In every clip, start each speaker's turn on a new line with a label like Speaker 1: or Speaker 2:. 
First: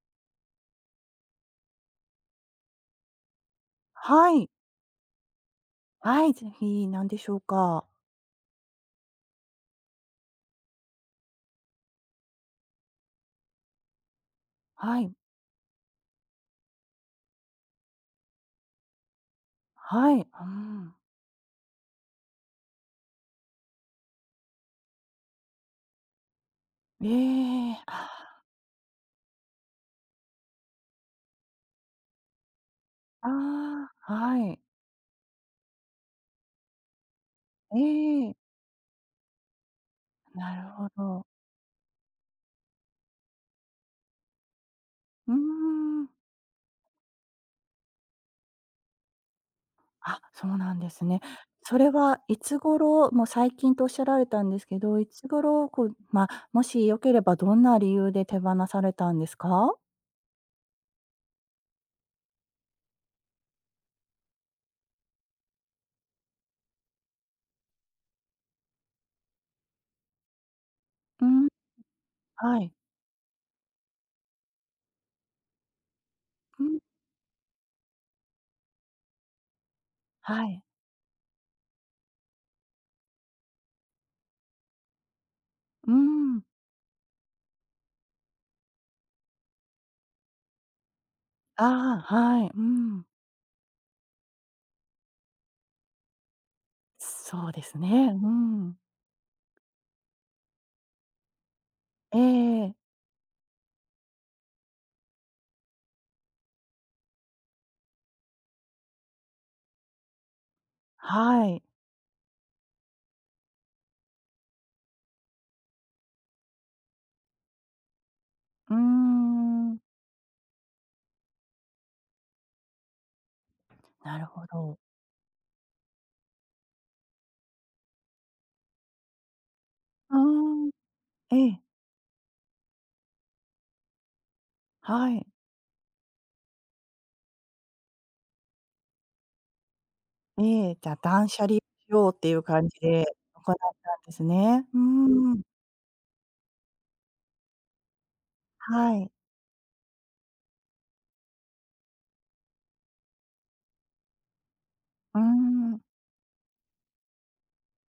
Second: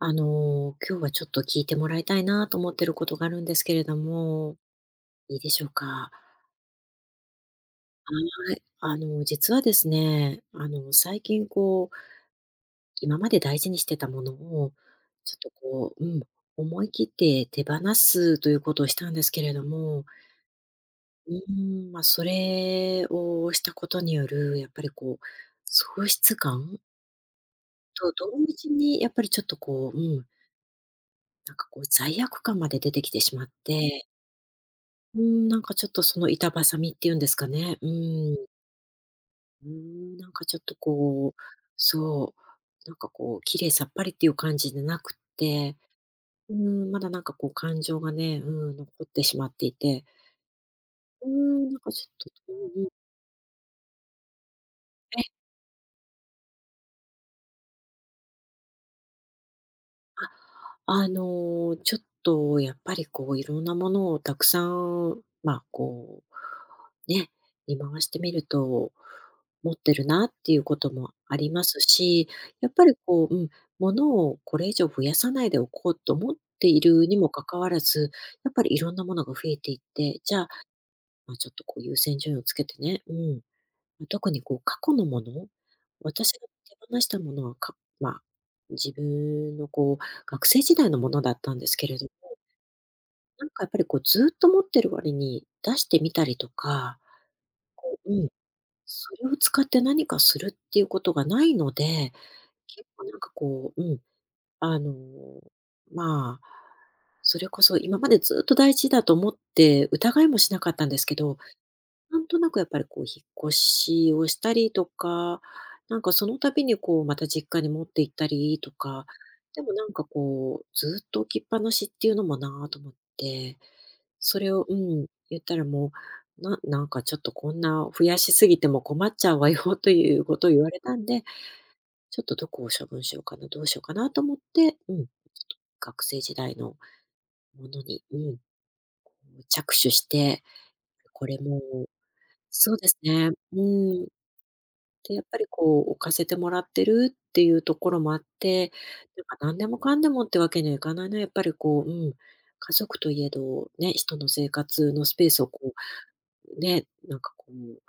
Speaker 1: 今日はちょっと聞いてもらいたいなと思ってることがあるんですけれど
Speaker 2: はい。
Speaker 1: も、いいでしょうか？
Speaker 2: はい、ぜひ、なんでしょうか。
Speaker 1: はい。実はですね、最近こう、今まで大事にしてたものを、
Speaker 2: はい。
Speaker 1: ちょっとこう、うん、思い切って手放すということをしたんですけれども、
Speaker 2: はい。うん。
Speaker 1: うん、まあ、それをしたことによる、やっぱりこう、喪失感
Speaker 2: え
Speaker 1: と
Speaker 2: え。
Speaker 1: 同時にやっぱりちょっとこう、うん、なんかこう罪悪感まで出てきて
Speaker 2: あ
Speaker 1: しまっ
Speaker 2: あ
Speaker 1: て、
Speaker 2: ー、はい。
Speaker 1: うーん、なんかちょっとその板挟みっていうんですか
Speaker 2: え
Speaker 1: ね。う
Speaker 2: え、
Speaker 1: ーん。うーん、なんか
Speaker 2: な
Speaker 1: ちょっ
Speaker 2: る
Speaker 1: と
Speaker 2: ほど。
Speaker 1: こう、そう、なんかこう、綺麗さっぱりっていう感じでなくっ
Speaker 2: うー
Speaker 1: て、
Speaker 2: ん。
Speaker 1: うーん、まだなんかこう感情がね、うん、残ってしまっていて、
Speaker 2: あ、そうなんですね。
Speaker 1: うーん、な
Speaker 2: そ
Speaker 1: ん
Speaker 2: れ
Speaker 1: かちょっ
Speaker 2: は
Speaker 1: と、
Speaker 2: いつ
Speaker 1: うんうん、
Speaker 2: 頃、もう最近とおっしゃられたんですけど、い
Speaker 1: え、
Speaker 2: つ頃、こう、まあ、もしよければどんな理由で手放されたんですか？
Speaker 1: あの、ちょっとやっぱりこういろんなものをたくさん、まあこう、ね、見回してみると、持ってるなっていうことも
Speaker 2: う
Speaker 1: あ
Speaker 2: ん、
Speaker 1: りますし、
Speaker 2: は
Speaker 1: や
Speaker 2: い。
Speaker 1: っぱりこう、うん、物をこれ以上増やさないでおこうと思っ
Speaker 2: う
Speaker 1: て
Speaker 2: ん、
Speaker 1: いるにもかかわらず、やっぱりいろんなものが増えていって、じゃ
Speaker 2: は
Speaker 1: あ、
Speaker 2: い。
Speaker 1: まあ、ちょっとこう優先順位をつけてね、うん、特にこう過去のもの、
Speaker 2: うー
Speaker 1: 私が
Speaker 2: ん。
Speaker 1: 手放したものは、まあ、自分のこう学生時代のものだったん
Speaker 2: あ
Speaker 1: ですけれど
Speaker 2: あ、
Speaker 1: も、
Speaker 2: はい、うん。
Speaker 1: なんかやっぱりこうずっと持ってる割に出してみたりとか、
Speaker 2: そうですね、
Speaker 1: う
Speaker 2: う
Speaker 1: ん、
Speaker 2: ん。
Speaker 1: それを使って何かするっていうことがないので、
Speaker 2: ええ、
Speaker 1: 結構なんかこう、うん、あの、まあ、それこそ今までずっと大事だと思って疑いもしなかったんですけど、
Speaker 2: はい。
Speaker 1: なんとなくやっぱりこう引っ越しをしたりとか、なんかその度にこうまた実家に持って行ったりと
Speaker 2: うー
Speaker 1: か、でも
Speaker 2: ん、
Speaker 1: なんかこうずっと置きっぱなしっていうのもなぁと思って、
Speaker 2: なる
Speaker 1: そ
Speaker 2: ほ
Speaker 1: れを、う
Speaker 2: ど。
Speaker 1: ん、言ったらもう、なんかちょっとこんな増やしすぎても困っちゃうわよ と
Speaker 2: あ
Speaker 1: いうことを言われ
Speaker 2: あ、
Speaker 1: たんで、
Speaker 2: ええ、
Speaker 1: ちょっとどこを処分しようかな、どうしようかなと思って、うん、ちょっ
Speaker 2: はい。
Speaker 1: と学生時代のものに、うん、着手して、
Speaker 2: ええ、じゃ、
Speaker 1: こ
Speaker 2: 断
Speaker 1: れ
Speaker 2: 捨離
Speaker 1: も、
Speaker 2: しようっていう感
Speaker 1: そう
Speaker 2: じ
Speaker 1: です
Speaker 2: で
Speaker 1: ね、
Speaker 2: 行っ
Speaker 1: う
Speaker 2: たん
Speaker 1: ん、
Speaker 2: ですね。うー
Speaker 1: で、やっぱ
Speaker 2: ん、
Speaker 1: りこう、置かせてもらってるっていうところもあって、
Speaker 2: はい。
Speaker 1: なんか何でもかんでもってわけにはいかないな、やっぱりこう、うん、家族といえど、ね、人の生活のス
Speaker 2: うー
Speaker 1: ペースをこ
Speaker 2: ん、
Speaker 1: う、ね、なんかこう、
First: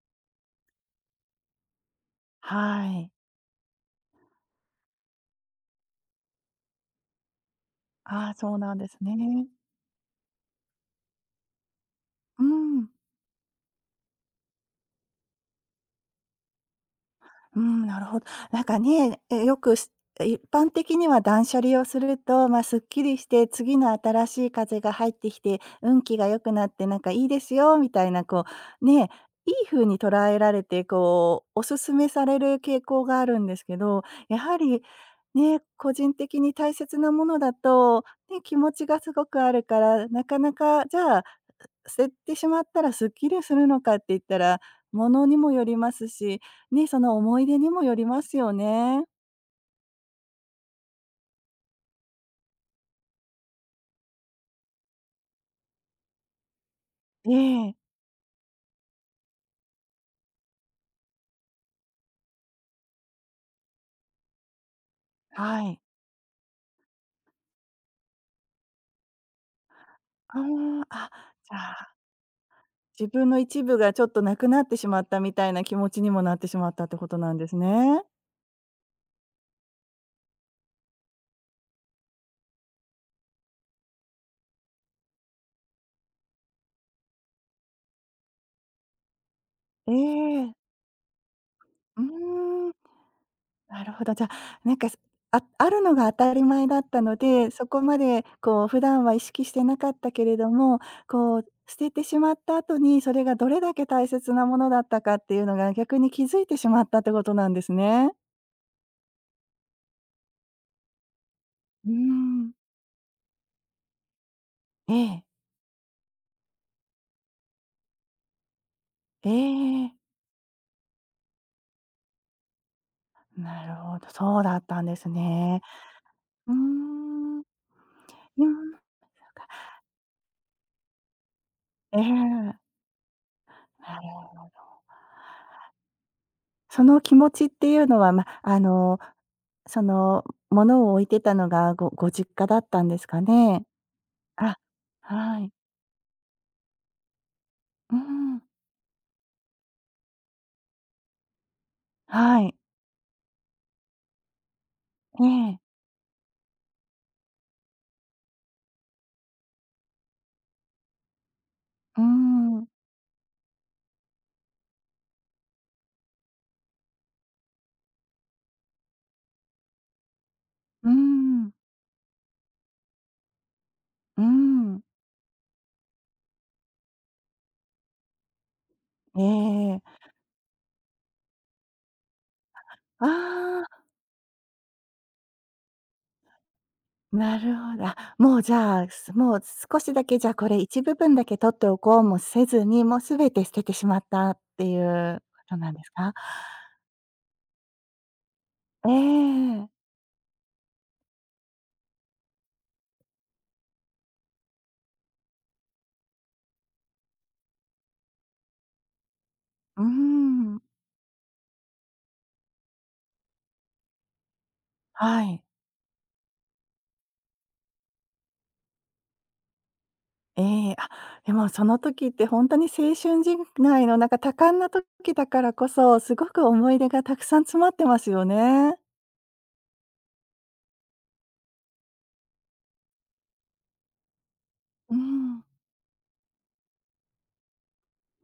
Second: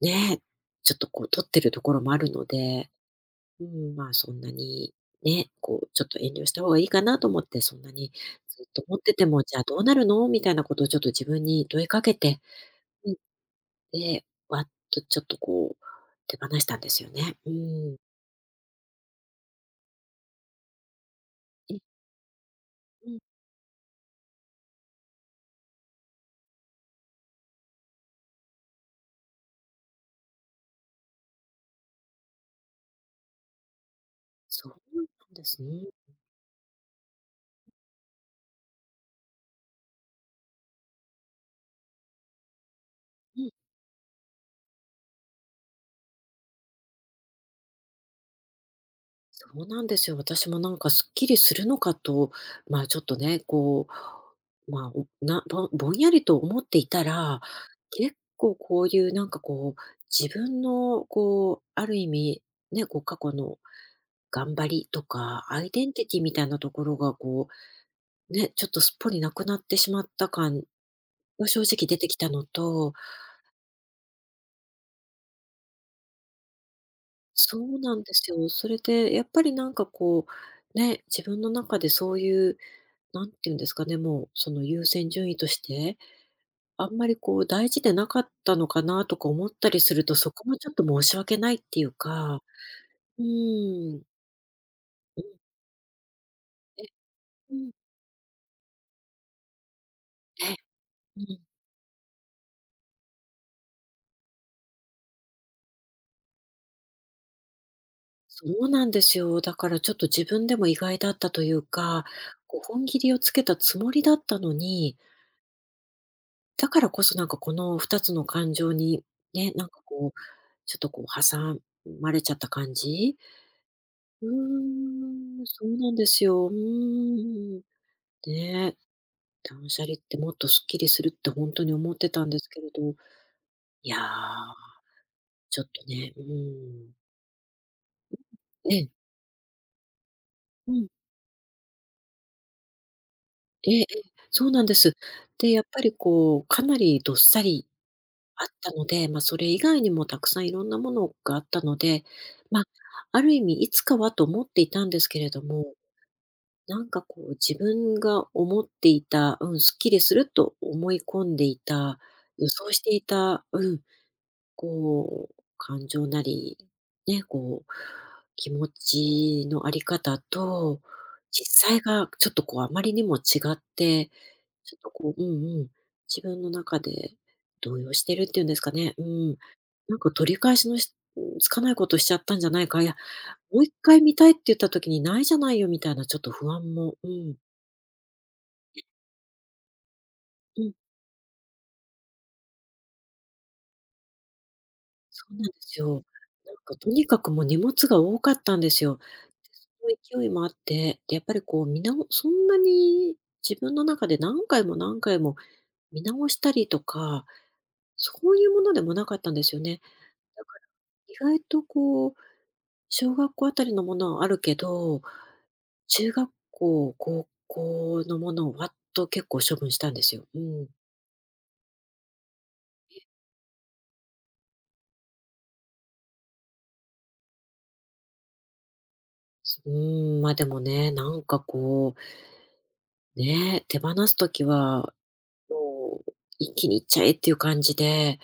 Speaker 1: ね、ちょっとこう取ってるところもあるの
Speaker 2: は
Speaker 1: で、
Speaker 2: い。
Speaker 1: うん、まあそんなに、ね、こうちょっと遠慮した方がいいかなと思って、そんなに
Speaker 2: ああ、そう
Speaker 1: ずっ
Speaker 2: なん
Speaker 1: と
Speaker 2: です
Speaker 1: 持ってても、
Speaker 2: ね。
Speaker 1: じゃあどうなるのみたいなことをちょっと自分に問いかけて、
Speaker 2: うーん。
Speaker 1: うん、で、わっとちょっとこう、手放したんですよね。う
Speaker 2: うん、
Speaker 1: ん。
Speaker 2: なるほど。なんかね、よく、一般的には断捨離をすると、まあ、すっき
Speaker 1: う
Speaker 2: り
Speaker 1: ん、
Speaker 2: して、次の新しい風が入ってきて、運気が良くなって、なんかいいですよみたいな、こう、ね、いい風に捉えられて、こう、お勧めされる傾向があるんですけど、やは
Speaker 1: そう
Speaker 2: り、
Speaker 1: なんです
Speaker 2: ね、
Speaker 1: ね。
Speaker 2: 個人的に大切なものだと、ね、気持ちがすごくあるから、なかなか、じゃあ捨ててしまったらすっき
Speaker 1: う
Speaker 2: り
Speaker 1: ん、
Speaker 2: するのかって言ったら、ものにもよりますし、ね、その思い出にもよりますよね。
Speaker 1: そうなんですよ。私もなんかすっきりするのかと、まあ、ちょっとね、こう、まあ、ぼぼんやりと思っていた
Speaker 2: え
Speaker 1: ら、
Speaker 2: え、
Speaker 1: 結構こういうなんかこう、自分のこう、ある意味、ね、こう過去の頑張りとか、
Speaker 2: は
Speaker 1: アイ
Speaker 2: い。
Speaker 1: デンティティみたいなところがこう、ね、ちょっとすっぽりなくなってしまった
Speaker 2: あ
Speaker 1: 感
Speaker 2: あ、あ、
Speaker 1: が
Speaker 2: じゃ
Speaker 1: 正直
Speaker 2: あ、
Speaker 1: 出てきたのと、
Speaker 2: 自分の一部がちょっとなくなってしまったみたいな気持ちにもなってしまったってことなんです
Speaker 1: そうな
Speaker 2: ね。
Speaker 1: んですよ。それで、やっぱりなんかこう、ね、自分の中でそういう、なんていうんですかね、もうその優先順位として、あんまりこう大事でなかったのかなとか思ったり
Speaker 2: え
Speaker 1: すると、そこ
Speaker 2: え。
Speaker 1: もちょっと申し訳ないっていう
Speaker 2: う
Speaker 1: か、
Speaker 2: ーん。
Speaker 1: う
Speaker 2: なる
Speaker 1: ーん、
Speaker 2: ほど。じゃあ、なんか、す
Speaker 1: うん、
Speaker 2: ああるのが当たり前だ
Speaker 1: え、
Speaker 2: ったので、
Speaker 1: う
Speaker 2: そ
Speaker 1: ん、
Speaker 2: こまでこう普段は意識してなかったけれど
Speaker 1: え、
Speaker 2: も、
Speaker 1: う
Speaker 2: こ
Speaker 1: ん。
Speaker 2: う捨ててしまった後に、それがどれだけ大切なものだったかっていうのが、逆に気づいてしまったってことなんですね。
Speaker 1: そうなんですよ。だからちょっと自分でも意外だったという
Speaker 2: うー
Speaker 1: か、
Speaker 2: ん。
Speaker 1: こう本切りをつけたつもりだったの
Speaker 2: え
Speaker 1: に、
Speaker 2: え。
Speaker 1: だからこそなんかこの2つの感情に、
Speaker 2: え
Speaker 1: ね、なんか
Speaker 2: え。
Speaker 1: こう、ちょっとこう挟まれちゃった感じ。
Speaker 2: なるほど、
Speaker 1: う
Speaker 2: そうだった
Speaker 1: ー
Speaker 2: んです
Speaker 1: ん、
Speaker 2: ね。
Speaker 1: そうなんですよ。う
Speaker 2: うー
Speaker 1: ー
Speaker 2: ん。
Speaker 1: ん。
Speaker 2: うん、
Speaker 1: ねえ、断捨離ってもっとスッキリするって本当に思っ
Speaker 2: え
Speaker 1: てたんです
Speaker 2: え。
Speaker 1: けれど、いや
Speaker 2: なる
Speaker 1: ー、
Speaker 2: ほ
Speaker 1: ちょっとね、う
Speaker 2: そ
Speaker 1: ーん。
Speaker 2: の気持ちっていうのは、ま、あ
Speaker 1: ええ。
Speaker 2: の、その、
Speaker 1: う
Speaker 2: 物
Speaker 1: ん。
Speaker 2: を置いてたのがご実家だったんですかね？
Speaker 1: ええええ、そう
Speaker 2: あ、
Speaker 1: なんです。
Speaker 2: は
Speaker 1: で、
Speaker 2: い。
Speaker 1: やっぱりこう、かなりどっさり
Speaker 2: うーん。
Speaker 1: あったので、まあ、それ以外にもたくさんいろんなものがあったので、
Speaker 2: はい。
Speaker 1: まあ、ある意味いつかはと思っていたんですけ
Speaker 2: え
Speaker 1: れど
Speaker 2: え。
Speaker 1: も、なんかこう自分が思っていた、うん、すっきりすると思い込んでいた、
Speaker 2: うー
Speaker 1: 予
Speaker 2: ん。
Speaker 1: 想していた、うん、こう感情なり、ね、こう気持ちのあり方と、
Speaker 2: うーん。
Speaker 1: 実際がちょっとこうあまりにも違って
Speaker 2: うー
Speaker 1: ちょっ
Speaker 2: ん。
Speaker 1: とこううんうん、自分の中で動揺してるっていうんですかね。う
Speaker 2: え
Speaker 1: ん。
Speaker 2: え。
Speaker 1: なんか取り返しのしつかないことしちゃったんじゃないか、いや、もう一
Speaker 2: あ
Speaker 1: 回見たいって言った時にないじゃないよみたいなちょっと不安も、う
Speaker 2: あ、
Speaker 1: ん、
Speaker 2: なるほど。あ、もうじゃあ、もう少しだけじゃあこれ
Speaker 1: うん、
Speaker 2: 一部分だけ取っておこうもせずに、もう全て捨ててしまったっていう
Speaker 1: そうな
Speaker 2: こ
Speaker 1: んで
Speaker 2: となん
Speaker 1: す
Speaker 2: です
Speaker 1: よ。
Speaker 2: か？
Speaker 1: なんかとにかくもう荷物が多かったんです
Speaker 2: え
Speaker 1: よ。
Speaker 2: え。
Speaker 1: で、その勢いもあって、で、やっぱりこうそんなに自分の中で何回も何回も見直したりとか、そういうものでもなかったんですよね。
Speaker 2: うー
Speaker 1: だから、
Speaker 2: ん。
Speaker 1: 意外とこう小学校あたりのものはあるけど、
Speaker 2: はい。
Speaker 1: 中学校、高校のものをわっと結構処分したんですよ。うん。
Speaker 2: ええ。あ、でもその時ってほんとに青春時代のなんか多感な時だからこそ、すごく思い出がたくさん詰まってますよね。
Speaker 1: すうーん、ま、でもね、なんかこう、ね、手放すときは
Speaker 2: うん。
Speaker 1: もう一気にいっちゃえっていう感じで、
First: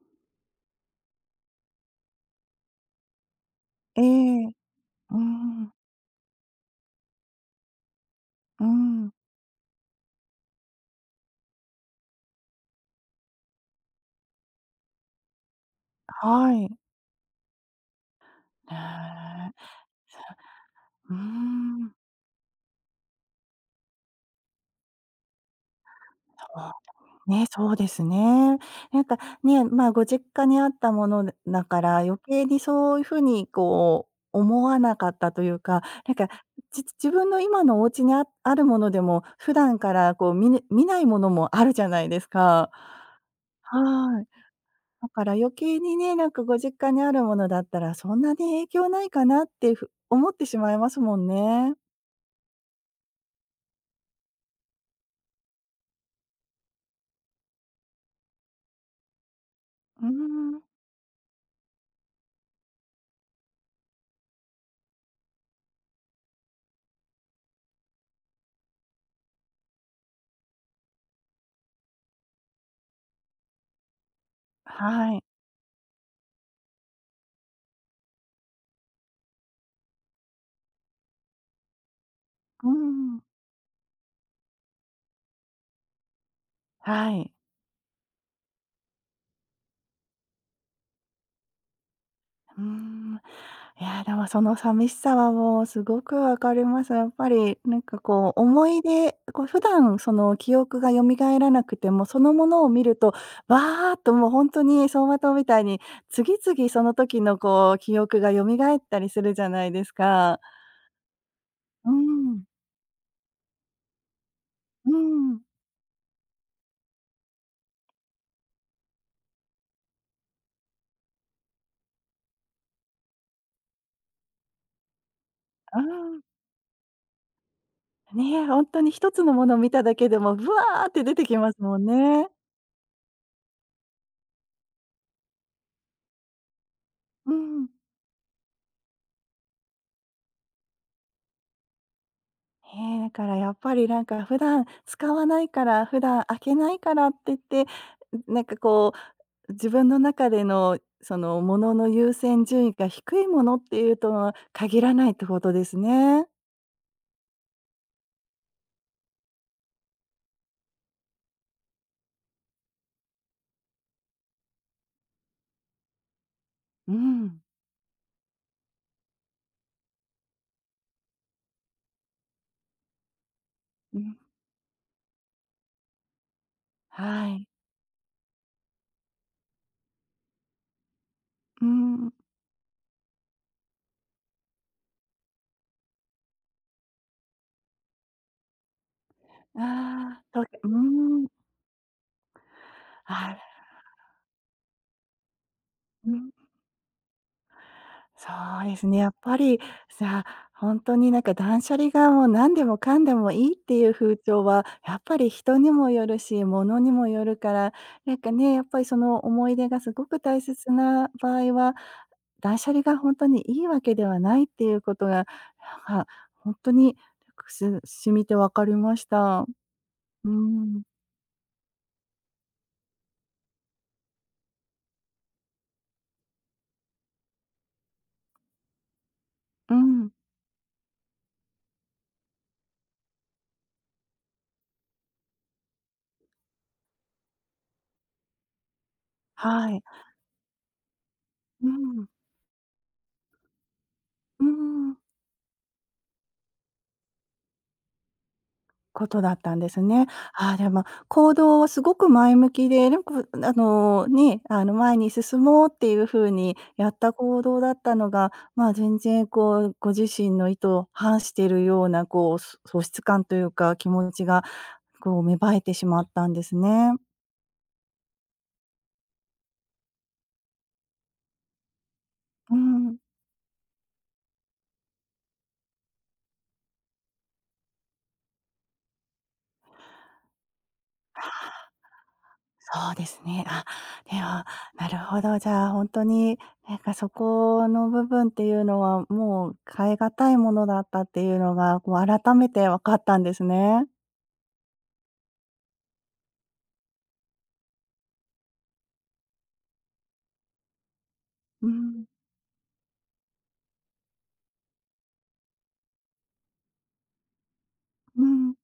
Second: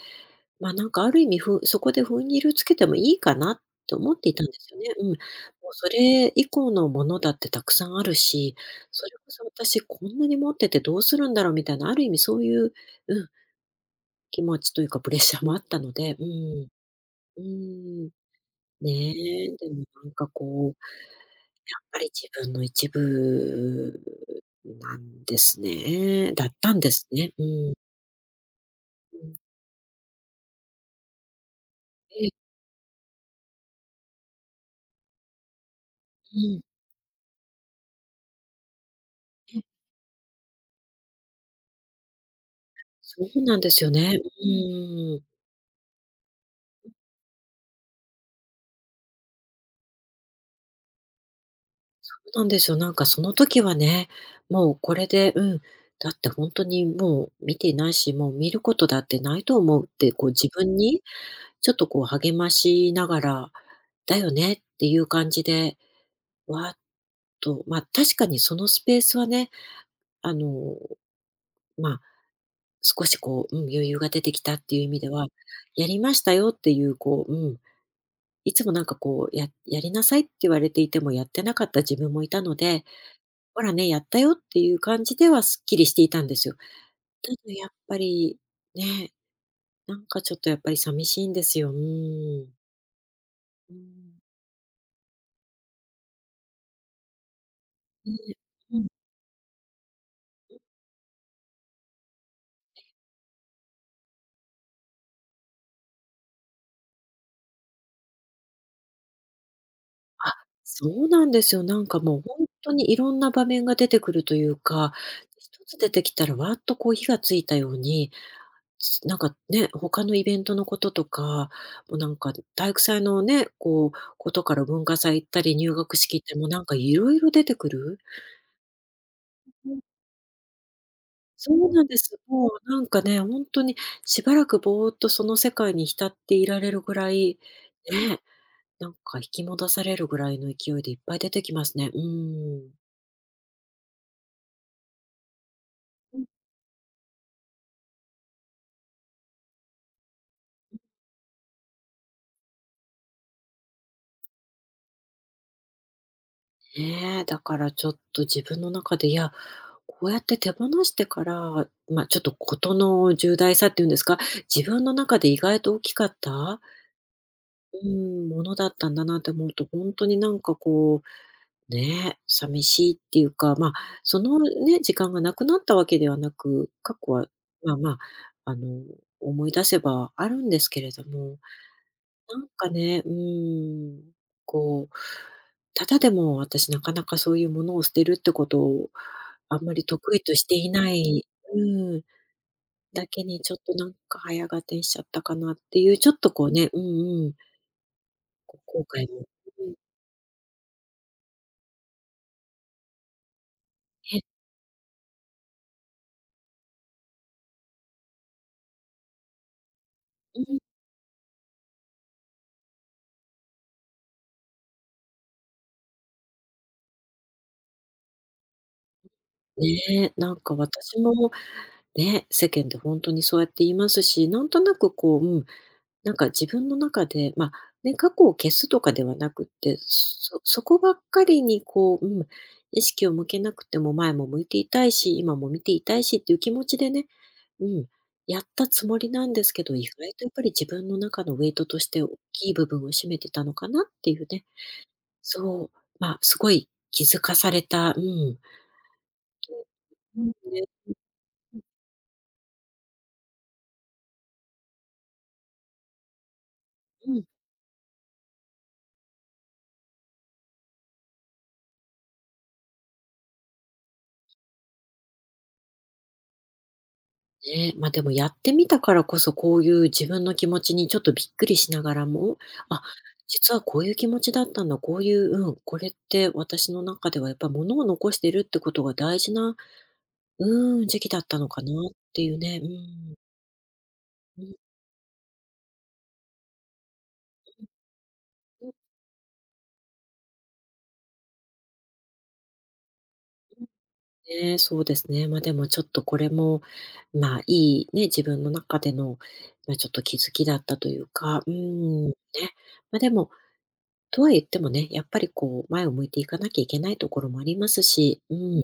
Speaker 1: ま、なんかある意味そこで踏ん切りをつけてもいいかなって
Speaker 2: え
Speaker 1: 思っていたん
Speaker 2: え。
Speaker 1: ですよね。うん。も
Speaker 2: う
Speaker 1: う
Speaker 2: ん、
Speaker 1: それ以降のものだってたくさんあるし、
Speaker 2: う
Speaker 1: そ
Speaker 2: ん。
Speaker 1: れこそ私こんなに持っててどうするんだろうみたいな、ある意味そういううん、気持ちというか、プレッシャーもあったので、う
Speaker 2: は
Speaker 1: ん。
Speaker 2: い。
Speaker 1: うーん。
Speaker 2: へ
Speaker 1: ね
Speaker 2: え、
Speaker 1: え、でもなんかこう、や
Speaker 2: うー
Speaker 1: っ
Speaker 2: ん。
Speaker 1: ぱり自分の一部なんですね。だっ
Speaker 2: あ、
Speaker 1: たんですね。う
Speaker 2: ね、そ
Speaker 1: ん。
Speaker 2: うですね。なんかね、まあ、ご実家にあったものだから余
Speaker 1: ええ、
Speaker 2: 計にそういう風にこう思わなかったというか、なんか、
Speaker 1: うん。
Speaker 2: 自分の今のお家にあるものでも、普
Speaker 1: え、
Speaker 2: 段からこう見ないものもあるじゃないですか。
Speaker 1: そうなんですよね。
Speaker 2: はい。
Speaker 1: う
Speaker 2: だ
Speaker 1: ー
Speaker 2: か
Speaker 1: ん。
Speaker 2: ら余計にね、なんかご実家にあるものだったら、そんなに影響ないかなって思ってしまいますもんね。
Speaker 1: そうなんですよ。なんかその時はね、もうこれでうん、だって本当にもう見ていないし、もう見ることだってないと思うっ
Speaker 2: うー
Speaker 1: て、こう自
Speaker 2: ん。
Speaker 1: 分にちょっとこう励ましながら、だよねっていう感じで、わーっと、まあ確かにそのスペースはね、あの、まあ少しこう、うん、余裕が出てきたっていう意味で
Speaker 2: はい。
Speaker 1: は、やりましたよっていう、こう、うん、いつもなんかこう、やりなさいって言われていてもやってなかった自分もいたの
Speaker 2: うー
Speaker 1: で、
Speaker 2: ん。
Speaker 1: ほらね、やったよっていう感じではすっきりしていたんですよ。
Speaker 2: は
Speaker 1: た
Speaker 2: い。
Speaker 1: だやっぱり、ね、なんかちょっとやっぱり寂しいんですよ。うん。
Speaker 2: うーん。
Speaker 1: う
Speaker 2: いや、で
Speaker 1: ん。
Speaker 2: もその寂しさはもうすごくわかります。やっぱりなんか
Speaker 1: ね
Speaker 2: こう思
Speaker 1: う
Speaker 2: い
Speaker 1: ん
Speaker 2: 出、こう普段その記憶が蘇らなくても、そのものを見ると、わーっともう本当に走馬灯みたいに、次々その時のこう記憶が蘇ったりするじゃないです
Speaker 1: あ、
Speaker 2: か。
Speaker 1: そうなんですよ。なん
Speaker 2: う
Speaker 1: かもう
Speaker 2: ん。
Speaker 1: 本当にいろんな場面が出てくるという
Speaker 2: う
Speaker 1: か、
Speaker 2: ん。
Speaker 1: 一つ出てきたらわーっとこう火がついたように、なんかね、他のイベントのこととか、もうなんか体育祭のね、こう、ことから文化祭行ったり入学式
Speaker 2: あ
Speaker 1: 行ってもうなんかいろいろ出てくる。
Speaker 2: あ、ね、ほんとに一つのものを
Speaker 1: う
Speaker 2: 見
Speaker 1: ん、
Speaker 2: ただけでも、ブワーって出てきま
Speaker 1: そ
Speaker 2: す
Speaker 1: う
Speaker 2: もん
Speaker 1: なんです。
Speaker 2: ね。
Speaker 1: もうなんかね、本当にしばらくぼーっとその世界に浸っていられるぐら
Speaker 2: う
Speaker 1: い、
Speaker 2: ん。
Speaker 1: ね、なんか引き戻されるぐらいの勢いでいっぱい出てきますね。うん。
Speaker 2: へえ、だからやっぱりなんか普段使わないから、普段開けないからって言って、なんかこう、自分の中でのそのものの優先順位が低いものっていうとは限らないってことですね。
Speaker 1: ねえ、だからちょっと自分の中で、いや、こうやって手放してから、まあ、ちょっと事の重大さっていうんですか、自分の中で意外と大きかった、
Speaker 2: うん。
Speaker 1: うん、ものだったんだなって思うと、本当になんかこう、ねえ、寂しいっていうか、まあ、
Speaker 2: うん。
Speaker 1: そのね、時間がなくなったわけではなく、過去は、
Speaker 2: はい。
Speaker 1: まあまあ、思い出せばあるんですけれども
Speaker 2: うん。
Speaker 1: なんかね、うーん、こう、ただでも私なかなかそういうものを捨てるってことをあんまり得意
Speaker 2: ああ、
Speaker 1: と
Speaker 2: と
Speaker 1: し
Speaker 2: う
Speaker 1: て
Speaker 2: ー
Speaker 1: いない
Speaker 2: ん。
Speaker 1: うん、だけ
Speaker 2: あら、
Speaker 1: にちょっとなんか早が点しちゃったかなっていう、ち
Speaker 2: う
Speaker 1: ょっ
Speaker 2: ん。
Speaker 1: とこうね、うんうん、
Speaker 2: そ
Speaker 1: こ
Speaker 2: う
Speaker 1: う
Speaker 2: です
Speaker 1: 後
Speaker 2: ね、や
Speaker 1: 悔
Speaker 2: っ
Speaker 1: も、
Speaker 2: ぱり、
Speaker 1: うん、
Speaker 2: さ本当になんか断捨離がもう何でもかんでもいいっていう風
Speaker 1: え、
Speaker 2: 潮は、やっぱり人にもよるし、物にもよるから、なんかね、やっぱりその思い出がすごく大
Speaker 1: うん、
Speaker 2: 切な場合は、断捨離が本当にいいわけではないっていうことが、なんか本当に、し染みてわかりました。
Speaker 1: ねえ、
Speaker 2: う
Speaker 1: なんか
Speaker 2: ん。
Speaker 1: 私もね、世間で本当にそうやって言いますし、なんとなくこう、うん、なんか自分の中で、ま、ね、過去を消すとかではなくっ
Speaker 2: う
Speaker 1: て、
Speaker 2: ん。
Speaker 1: そこばっかりにこう、うん、意識を向けなくても前も向いていたいし、今も見ていたいしっていう気持ちでね、うん、やったつもりなんですけ
Speaker 2: は
Speaker 1: ど、
Speaker 2: い。
Speaker 1: 意外とやっぱり自分の中のウェイト
Speaker 2: う
Speaker 1: として
Speaker 2: ん。
Speaker 1: 大きい部分を占めてたのかなっていうね。
Speaker 2: うん。
Speaker 1: そう、まあ、すごい気づかされた、うん。
Speaker 2: ことだったんですね。
Speaker 1: うん、
Speaker 2: ああ、
Speaker 1: ね、
Speaker 2: でも、行動はすごく前向きで、なんか、ね、前に進もうっていう風にやっ
Speaker 1: う
Speaker 2: た
Speaker 1: ん。
Speaker 2: 行動だったのが、まあ、全然こう、ご自身の意図を反しているような、こう、喪失感というか、気持ちが、こう、芽生えてしまったんですね。
Speaker 1: ね、ま、でもやってみたからこそ、こういう自分の気持ちにちょっとびっくりしながらも、
Speaker 2: う
Speaker 1: あ、
Speaker 2: ん。
Speaker 1: 実はこういう気持ちだったんだ、こういう、うん、これって私の中ではやっぱり物を残してるってことが大事な、うん、時期だったのかなっていうね、う
Speaker 2: そうで
Speaker 1: ん。
Speaker 2: すね。あ、で
Speaker 1: う
Speaker 2: は、
Speaker 1: ん、
Speaker 2: なるほど。じゃあ、本当に、なんかそこの部分っていうのは、もう変え難いものだったっていうのが、こう改めて分かったんですね。
Speaker 1: ね、そうですね。ま、でもちょっとこれも、まあ、いいね、自分の中での、まあ、ちょっと気づきだったというか、う
Speaker 2: うん、
Speaker 1: ん、ね。ま、でもとは言ってもね、やっぱりこう前を向いていかなきゃいけないところもありますし、
Speaker 2: う
Speaker 1: う
Speaker 2: ん、
Speaker 1: ん、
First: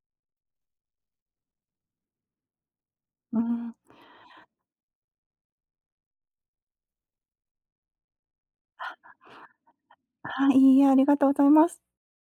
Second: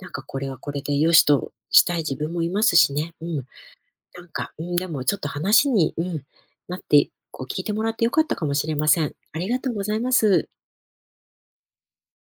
Speaker 1: なんかこれはこれで良しとしたい自分もいますしね。うん、
Speaker 2: うん。
Speaker 1: なんか、うん、でもちょっと話に、うん、なって、こう聞いてもらって良かったかもしれません。ありがとうございます。
Speaker 2: はい、いいえ、ありがとうございます。